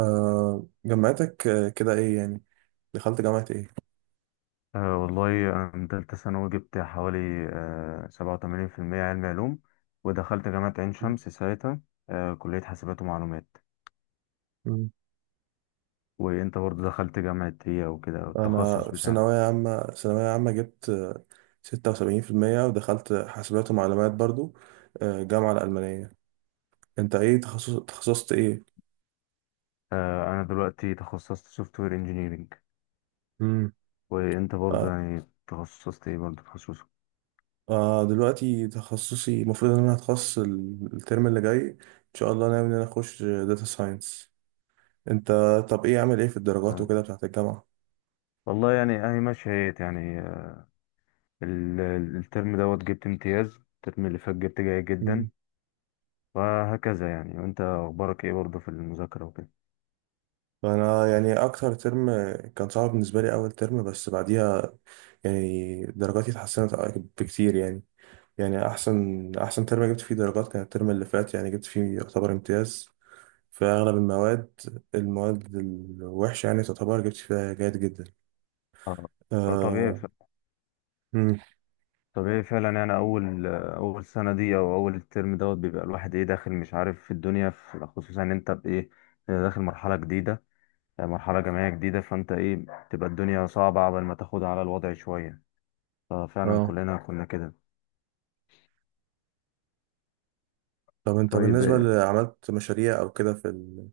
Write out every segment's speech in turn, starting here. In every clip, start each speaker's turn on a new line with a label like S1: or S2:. S1: جامعتك، كده ايه يعني. دخلت جامعة ايه؟
S2: والله أنا تالتة ثانوي جبت حوالي سبعة وتمانين في المية، علمي علوم. ودخلت جامعة عين شمس ساعتها، كلية حاسبات ومعلومات.
S1: مم.
S2: وأنت برضه دخلت جامعة هي وكده؟
S1: انا
S2: التخصص
S1: في
S2: بتاعك؟
S1: ثانوية عامة، جبت 76%، ودخلت حاسبات ومعلومات برضو. جامعة الألمانية. انت ايه تخصصت ايه؟
S2: أنا دلوقتي تخصصت سوفت وير انجينيرنج.
S1: امم.
S2: وأنت برضه
S1: آه.
S2: يعني تخصصت إيه؟ برضه تخصصك؟
S1: دلوقتي تخصصي المفروض ان انا هتخصص الترم اللي جاي، ان شاء الله ناوي ان انا اخش داتا ساينس. انت؟ طب ايه عامل ايه في الدرجات وكده
S2: أه
S1: بتاعت الجامعة؟
S2: والله يعني أهي ماشية هيت يعني. الترم دوت جبت امتياز، الترم اللي فات جبت جيد جدا وهكذا يعني. وأنت أخبارك إيه برضه في المذاكرة وكده؟
S1: انا يعني اكتر ترم كان صعب بالنسبه لي اول ترم، بس بعديها يعني درجاتي اتحسنت بكتير يعني. يعني احسن ترم جبت فيه درجات كان الترم اللي فات، يعني جبت فيه يعتبر امتياز في اغلب المواد. المواد الوحشه يعني تعتبر جبت فيها جيد جدا.
S2: آه، طبيعي.
S1: آه. مم.
S2: طبيعي فعلا يعني. اول اول سنه دي او اول الترم دوت بيبقى الواحد ايه، داخل مش عارف في الدنيا، في خصوصا ان انت بايه، داخل مرحله جديده، يعني مرحله جامعيه جديده، فانت ايه، تبقى الدنيا صعبه قبل ما تاخدها على الوضع شويه. ففعلا
S1: اه،
S2: كلنا كنا كده.
S1: طب انت
S2: طيب،
S1: بالنسبه اللي عملت مشاريع او كده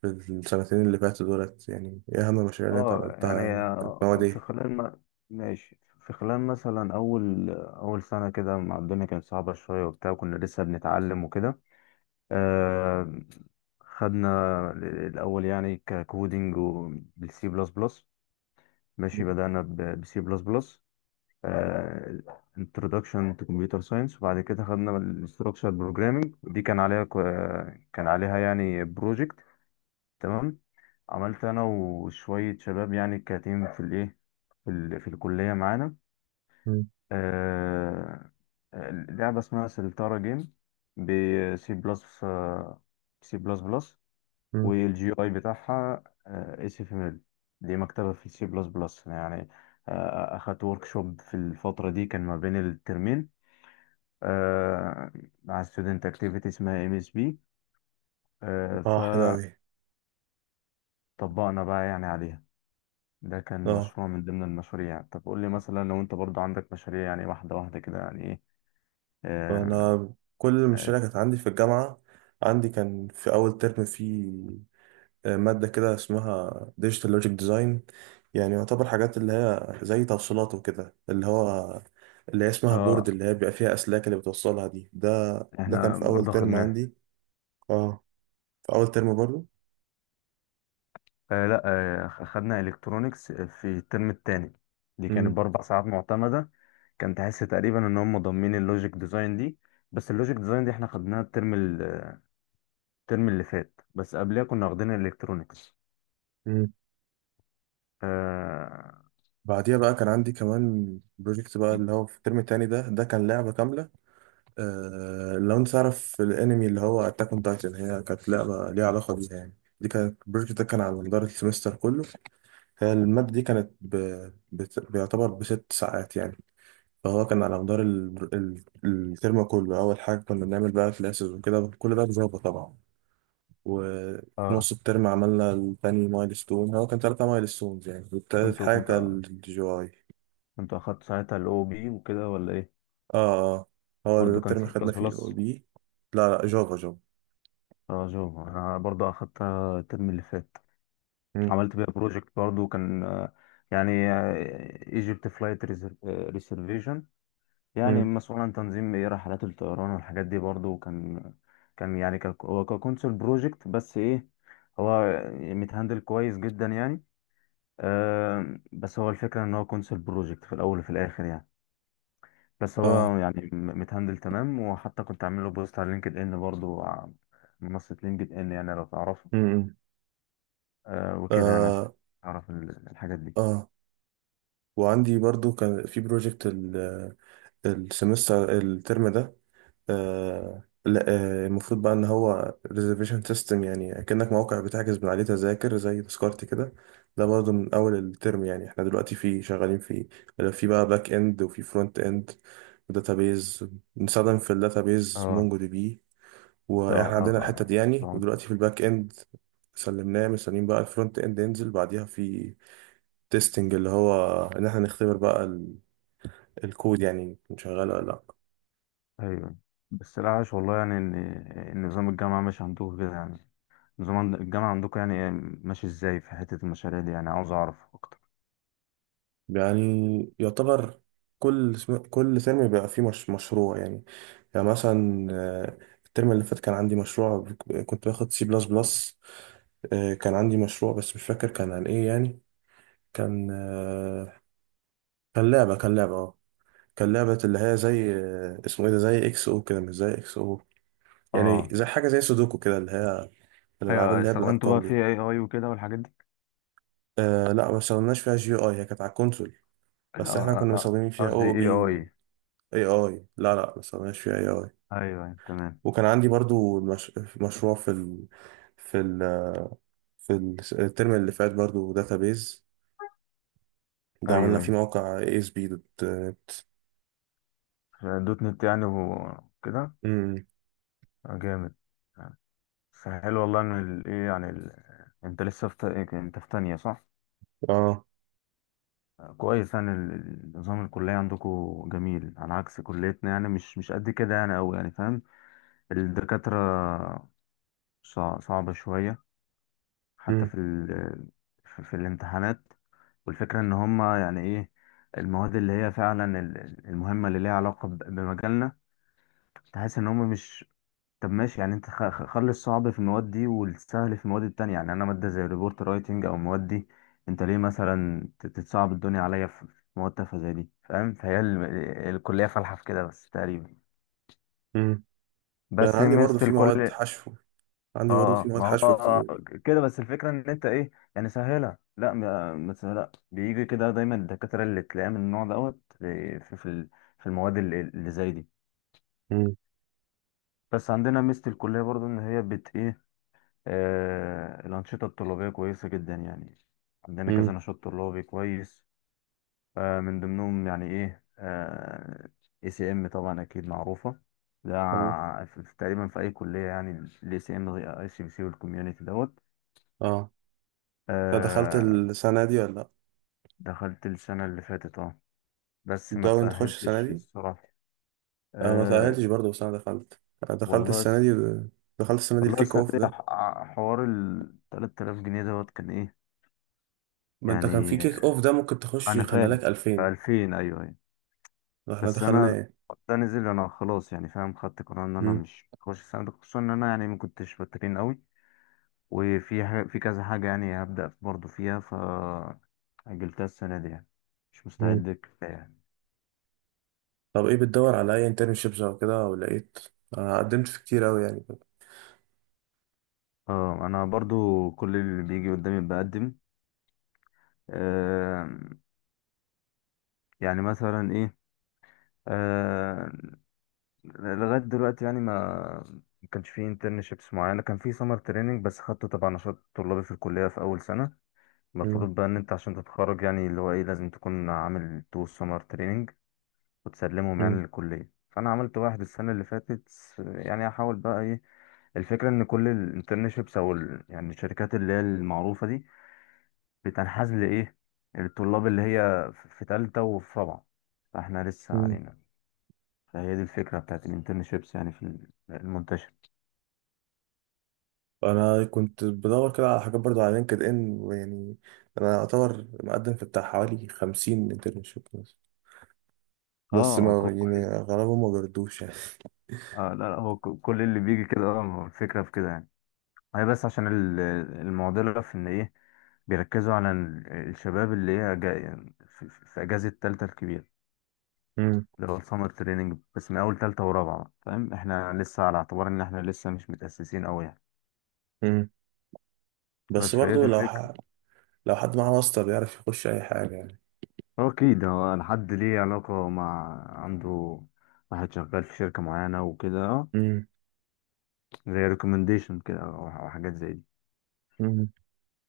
S1: في السنتين اللي فاتوا دولت، يعني ايه اهم المشاريع اللي انت عملتها؟
S2: يعني،
S1: يعني كانت مواد
S2: في
S1: ايه؟
S2: خلال ما ماشي، في خلال مثلا اول اول سنه كده مع الدنيا كانت صعبه شويه وبتاع، كنا لسه بنتعلم وكده. آه، خدنا الأول يعني ككودينج وبالسي بلس بلس. ماشي، بدأنا بسي بلس بلس، introduction to computer science. وبعد كده خدنا ال structured programming دي، كان عليها كان عليها يعني بروجكت. تمام، عملت أنا وشوية شباب يعني كتيم في الإيه، في الكلية معانا،
S1: مم.
S2: آه، لعبة اسمها سلتارا جيم، بسي بلس سي بلس بلس،
S1: مم.
S2: والجي اي بتاعها اس اف ام ال، دي مكتبه في سي بلس بلس يعني. اخدت ورك شوب في الفتره دي كان ما بين الترمين، آه، مع ستودنت اكتيفيتي اسمها ام اس بي،
S1: اه حلو
S2: فطبقنا
S1: اوي.
S2: بقى يعني عليها. ده كان
S1: اه
S2: مشروع من ضمن المشاريع. طب قول لي مثلا لو انت برضو عندك مشاريع يعني، واحدة واحدة كده، يعني ايه؟ اه
S1: انا كل المشاريع كانت عندي في الجامعه. عندي كان في اول ترم في ماده كده اسمها ديجيتال لوجيك ديزاين، يعني يعتبر حاجات اللي هي زي توصيلات وكده، اللي هو اللي هي اسمها بورد
S2: آه،
S1: اللي هي بيبقى فيها اسلاك اللي بتوصلها دي ده. ده كان
S2: احنا
S1: في اول
S2: برضو
S1: ترم
S2: خدناه.
S1: عندي، اه، في اول ترم برضو.
S2: آه لا آه خدنا الكترونكس في الترم التاني، دي كانت
S1: مم.
S2: باربع ساعات معتمدة. كان تحس تقريبا ان هم ضامنين اللوجيك ديزاين دي، بس اللوجيك ديزاين دي احنا خدناها الترم اللي فات، بس قبلها كنا واخدين الالكترونكس.
S1: مم.
S2: اه
S1: بعديها بقى كان عندي كمان بروجكت بقى اللي هو في الترم التاني ده. ده كان لعبه كامله. آه، لو انت تعرف الانمي اللي هو اتاك اون تايتن، هي كانت لعبه ليها علاقه بيها يعني. دي كانت البروجكت. ده كان على مدار السمستر كله. هي الماده دي كانت بيعتبر بست ساعات يعني. فهو كان على مدار الترم كله. اول حاجه كنا بنعمل بقى كلاسز وكده، كل ده بجافا طبعا. وفي
S2: اه.
S1: نص الترم عملنا التاني مايلستون، هو كان 3 مايلستونز يعني، والتالت
S2: كنت
S1: حاجه
S2: كنت آه،
S1: كان الجي اي.
S2: كنت اخدت ساعتها الاو بي وكده ولا ايه؟
S1: اه اه، هو ده
S2: برضه كان
S1: الترم
S2: سي
S1: خدنا
S2: بلس
S1: فيه الاو
S2: بلس؟
S1: بي. لا لا، جافا جافا.
S2: اه، جو، انا برضه اخدتها الترم اللي فات.
S1: مم.
S2: عملت بيها بروجكت برضه، كان يعني ايجيبت فلايت ريزرفيشن، يعني
S1: مم.
S2: مسؤول عن تنظيم ايه، رحلات الطيران والحاجات دي برضو. كان كان يعني هو ككونسول بروجكت بس ايه، هو متهندل كويس جدا يعني. آه بس هو الفكرة ان هو كونسول بروجكت في الاول وفي الاخر يعني، بس
S1: اه.
S2: هو يعني متهندل تمام. وحتى كنت عامل له بوست على لينكد ان برضو منصة لينكد ان، يعني لو تعرفه.
S1: امم.
S2: آه وكده يعني، عشان
S1: آه.
S2: اعرف الحاجات دي.
S1: آه، وعندي برضو كان في بروجكت السمستر الترم ده. آه لا. آه المفروض بقى ان هو ريزرفيشن سيستم، يعني كأنك موقع بتحجز من عليه تذاكر زي تذكرتي كده. ده برضو من اول الترم يعني. احنا دلوقتي فيه شغالين فيه. في بقى باك اند وفي فرونت اند وداتابيز. بنستخدم في الداتابيز
S2: اه
S1: مونجو دي بي.
S2: اه
S1: واحنا
S2: اه
S1: عندنا الحتة دي يعني،
S2: آه.
S1: ودلوقتي في الباك اند سلمناه، مستنيين بقى الفرونت اند ينزل بعديها. في تيستنج اللي هو ان احنا نختبر بقى الكود، يعني كان شغال ولا لا.
S2: ايوه. بس العاش والله يعني ان، إن نظام الجامعة مش عندكم كده يعني؟ نظام الجامعة عندكم يعني إيه؟ ماشي ازاي في حتة المشاريع دي؟ يعني عاوز اعرف اكتر.
S1: يعني يعتبر كل ترم بيبقى فيه مش مشروع يعني. يعني مثلا الترم اللي فات كان عندي مشروع، كنت باخد سي بلس بلس. كان عندي مشروع بس مش فاكر كان عن ايه يعني. كان كان لعبة اه كان لعبة اللي هي زي اسمه ايه ده، زي اكس او كده. مش زي اكس او، يعني
S2: اه،
S1: زي حاجة زي سودوكو كده، اللي هي الألعاب
S2: ايوه،
S1: اللي هي
S2: استخدمتوا
S1: بالأرقام
S2: بقى في
S1: دي.
S2: اي اي وكده والحاجات دي؟
S1: آه لا، ما استخدمناش فيها جي اي. هي كانت على الكونسول،
S2: آه،
S1: بس احنا كنا
S2: آه، آه،
S1: مستخدمين فيها
S2: قصدي
S1: او
S2: اي
S1: بي و...
S2: اي.
S1: اي اي، لا لا ما استخدمناش فيها اي اي.
S2: ايوه أيوة، تمام.
S1: وكان عندي برضو مش... مشروع في ال... الترم اللي فات برضو، داتابيز. ده عملنا
S2: ايوه
S1: فيه موقع اي اس بي دوت.
S2: أيوة. دوت نت يعني وكده؟
S1: امم.
S2: آه، جامد. آه، بس حلو والله ان ايه يعني ال... انت لسه في إيه، انت في تانية صح؟
S1: اه.
S2: آه، كويس يعني، نظام الكلية عندكم جميل، على عكس كليتنا يعني، مش مش قد كده يعني أوي، يعني فاهم، الدكاترة صعبة شوية، حتى
S1: امم.
S2: في ال... في في الامتحانات. والفكرة ان هما يعني ايه، المواد اللي هي فعلا المهمة اللي ليها علاقة بمجالنا، تحس ان هما مش. طب ماشي يعني، انت خلي الصعب في المواد دي والسهل في المواد التانية. يعني انا مادة زي الريبورت رايتنج او المواد دي، انت ليه مثلا تتصعب الدنيا عليا في في مواد تافهة زي دي، فاهم؟ فهي ال... الكلية فالحة في كده بس تقريبا.
S1: امم. ده انا
S2: بس ميزة الكل،
S1: عندي برضو
S2: اه
S1: في
S2: اه
S1: مواد
S2: ما هو
S1: حشو
S2: آه،
S1: كتير.
S2: آه، كده. بس الفكرة ان انت ايه يعني سهلها، لا ما سهلها، بيجي كده دايما الدكاترة اللي تلاقيها من النوع دوت في في في المواد اللي اللي زي دي.
S1: امم.
S2: بس عندنا ميزة الكلية برضو ان هي بت ايه، آه، الأنشطة الطلابية كويسة جدا يعني. عندنا كذا
S1: امم.
S2: نشاط طلابي كويس. آه، من ضمنهم يعني ايه، اي سي ام طبعا اكيد معروفة، ده
S1: اه
S2: تقريبا في اي كلية يعني. الاي سي ام، اي سي بي سي، والكوميونتي دوت.
S1: اه. أنت دخلت
S2: آه،
S1: السنة دي ولا لا؟
S2: دخلت السنة اللي فاتت اه، بس ما
S1: بتدور تخش السنة
S2: تأهلتش
S1: دي؟
S2: الصراحة.
S1: انا ما
S2: أه.
S1: تأهلتش برضه، بس انا دخلت
S2: والله
S1: السنه
S2: س...
S1: دي.
S2: والله
S1: الكيك
S2: السنة
S1: اوف
S2: دي
S1: ده.
S2: حوار ال 3000 جنيه دوت، كان ايه
S1: ما انت كان في
S2: يعني.
S1: كيك اوف ده ممكن تخش
S2: أنا
S1: يخلي
S2: فاهم.
S1: لك 2000.
S2: 2000، أيوه أيوه،
S1: احنا
S2: بس
S1: دخلنا
S2: أنا
S1: ايه؟
S2: ده نزل، أنا خلاص يعني، فاهم، خدت قرار إن أنا
S1: مم.
S2: مش هخش السنة دي، خصوصا إن أنا يعني ما كنتش بترين قوي، وفي ح... في كذا حاجة يعني هبدأ برضه فيها، فأجلتها السنة دي يعني. مش
S1: مم.
S2: مستعد كفاية يعني.
S1: طب ايه بتدور على اي انترنشيبس او كده ولقيت؟ انا قدمت في كتير قوي يعني.
S2: اه، أنا برضو كل اللي بيجي قدامي بقدم. آه، يعني مثلا ايه، آه، لغايه دلوقتي يعني ما ما كانش في انترنشيبس معينه، كان في سمر تريننج بس خدته تبع نشاط طلابي في الكليه في اول سنه.
S1: مم.
S2: المفروض بقى ان انت عشان تتخرج يعني اللي هو ايه، لازم تكون عامل تو سمر تريننج وتسلمهم يعني
S1: مم.
S2: للكليه، فانا عملت واحد السنه اللي فاتت. يعني احاول بقى ايه. الفكره ان كل الانترنشيبس او يعني الشركات اللي هي المعروفه دي، بتنحاز لايه، الطلاب اللي هي في في تالتة وفي رابعة، فاحنا لسه
S1: مم.
S2: علينا. فهي دي الفكرة بتاعت الانترنشيبس يعني في المنتشر.
S1: انا كنت بدور كده على حاجات برضه على لينكد ان، ويعني انا اعتبر مقدم في بتاع حوالي 50 انترنشيب بس، بس ما يعني
S2: كل
S1: غالبا ما بيردوش يعني.
S2: آه لا لا هو كل اللي بيجي كده اه، هو الفكرة في كده يعني. هي بس عشان المعضلة في ان ايه، بيركزوا على الشباب اللي هي جاي في في اجازة التالتة الكبيرة،
S1: مم.
S2: اللي هو السمر تريننج، بس من اول تالتة ورابعة بقى، فاهم، احنا لسه على اعتبار ان احنا لسه مش متأسسين اوي يعني.
S1: مم.
S2: بس
S1: بس
S2: فهي
S1: برضه
S2: دي الفكرة.
S1: لو حد معاه واسطة بيعرف يخش أي حاجة يعني.
S2: هو اكيد هو الحد ليه علاقة مع، عنده واحد شغال في شركة معينة وكده، آه،
S1: امم.
S2: زي ريكومنديشن كده او أو حاجات زي دي.
S1: امم.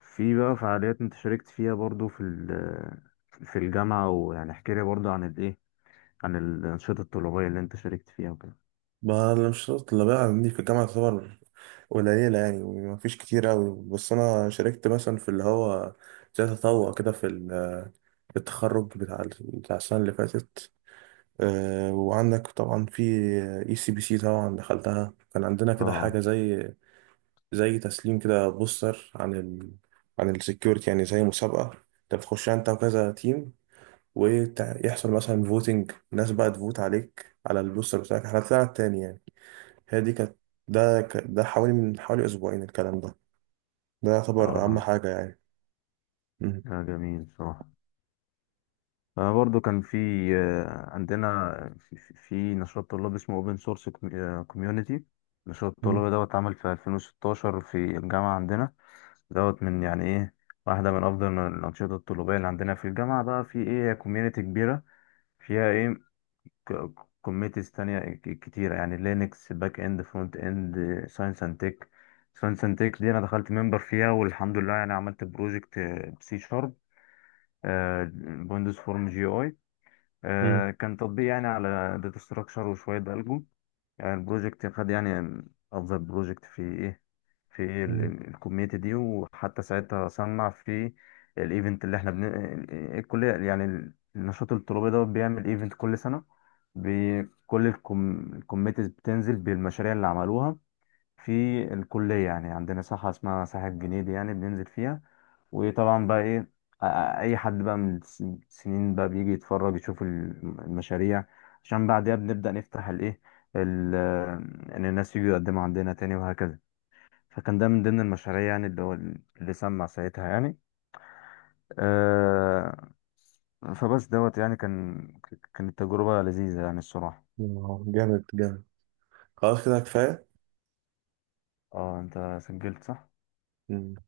S2: في بقى فعاليات انت شاركت فيها برضو في في الجامعة ويعني احكي لي برضو عن الايه، عن الأنشطة الطلابية اللي انت شاركت فيها وكده.
S1: ما أنا مش شرط اللي بقى عندي في الجامعة، تعتبر قليلة يعني ومفيش كتير أوي، بس أنا شاركت مثلا في اللي هو زي تطوع كده في التخرج بتاع بتاع السنة اللي فاتت. وعندك طبعا في اي سي بي سي طبعا دخلتها. كان عندنا كده
S2: اه
S1: حاجة زي تسليم كده بوستر عن ال عن السكيورتي، يعني زي مسابقة انت بتخش انت وكذا تيم، ويحصل مثلا فوتنج الناس بقى تفوت عليك على البوستر بتاعك. احنا طلعنا التاني يعني. هي دي كانت. ده حوالي من حوالي اسبوعين الكلام ده. ده يعتبر اهم
S2: اه.
S1: حاجة يعني. مم.
S2: ده جميل بصراحة. أنا برضو كان في، آه، عندنا في في نشاط طلاب اسمه اوبن سورس كوميونيتي، نشاط
S1: مم.
S2: الطلاب دوت اتعمل في 2016 في الجامعة عندنا. دوت من يعني ايه، واحدة من أفضل الأنشطة الطلابية اللي عندنا في الجامعة بقى، في ايه، كوميونيتي كبيرة فيها ايه، كوميتيز تانية كتيرة يعني، لينكس، باك اند، فرونت اند، ساينس اند تك. ساينس اند تك دي انا دخلت ممبر فيها والحمد لله، يعني عملت بروجكت بسي شارب، ويندوز فورم جي اي،
S1: مم.
S2: كان تطبيق يعني على داتا ستراكشر وشوية الجو. يعني البروجكت خد يعني افضل بروجكت في ايه، في إيه
S1: مم.
S2: الكوميونتي دي، وحتى ساعتها صنع في الايفنت اللي احنا بن... آه، الكليه يعني النشاط الطلابي ده بيعمل ايفنت كل سنه، بكل الكوم... الكوميتيز بتنزل بالمشاريع اللي عملوها في الكلية. يعني عندنا ساحة اسمها ساحة جنيدي، يعني بننزل فيها. وطبعا بقى ايه آ- اي حد بقى من السنين بقى بيجي يتفرج يشوف المشاريع، عشان بعدها بنبدأ نفتح الايه، ال-، ان الناس يجوا يقدموا عندنا تاني وهكذا. فكان ده من ضمن المشاريع يعني، اللي هو اللي سمع ساعتها يعني. آه، فبس دوت يعني، كان كانت تجربة لذيذة يعني الصراحة.
S1: جامد جامد. خلاص كده كفاية.
S2: اه انت سجلت صح؟
S1: مم.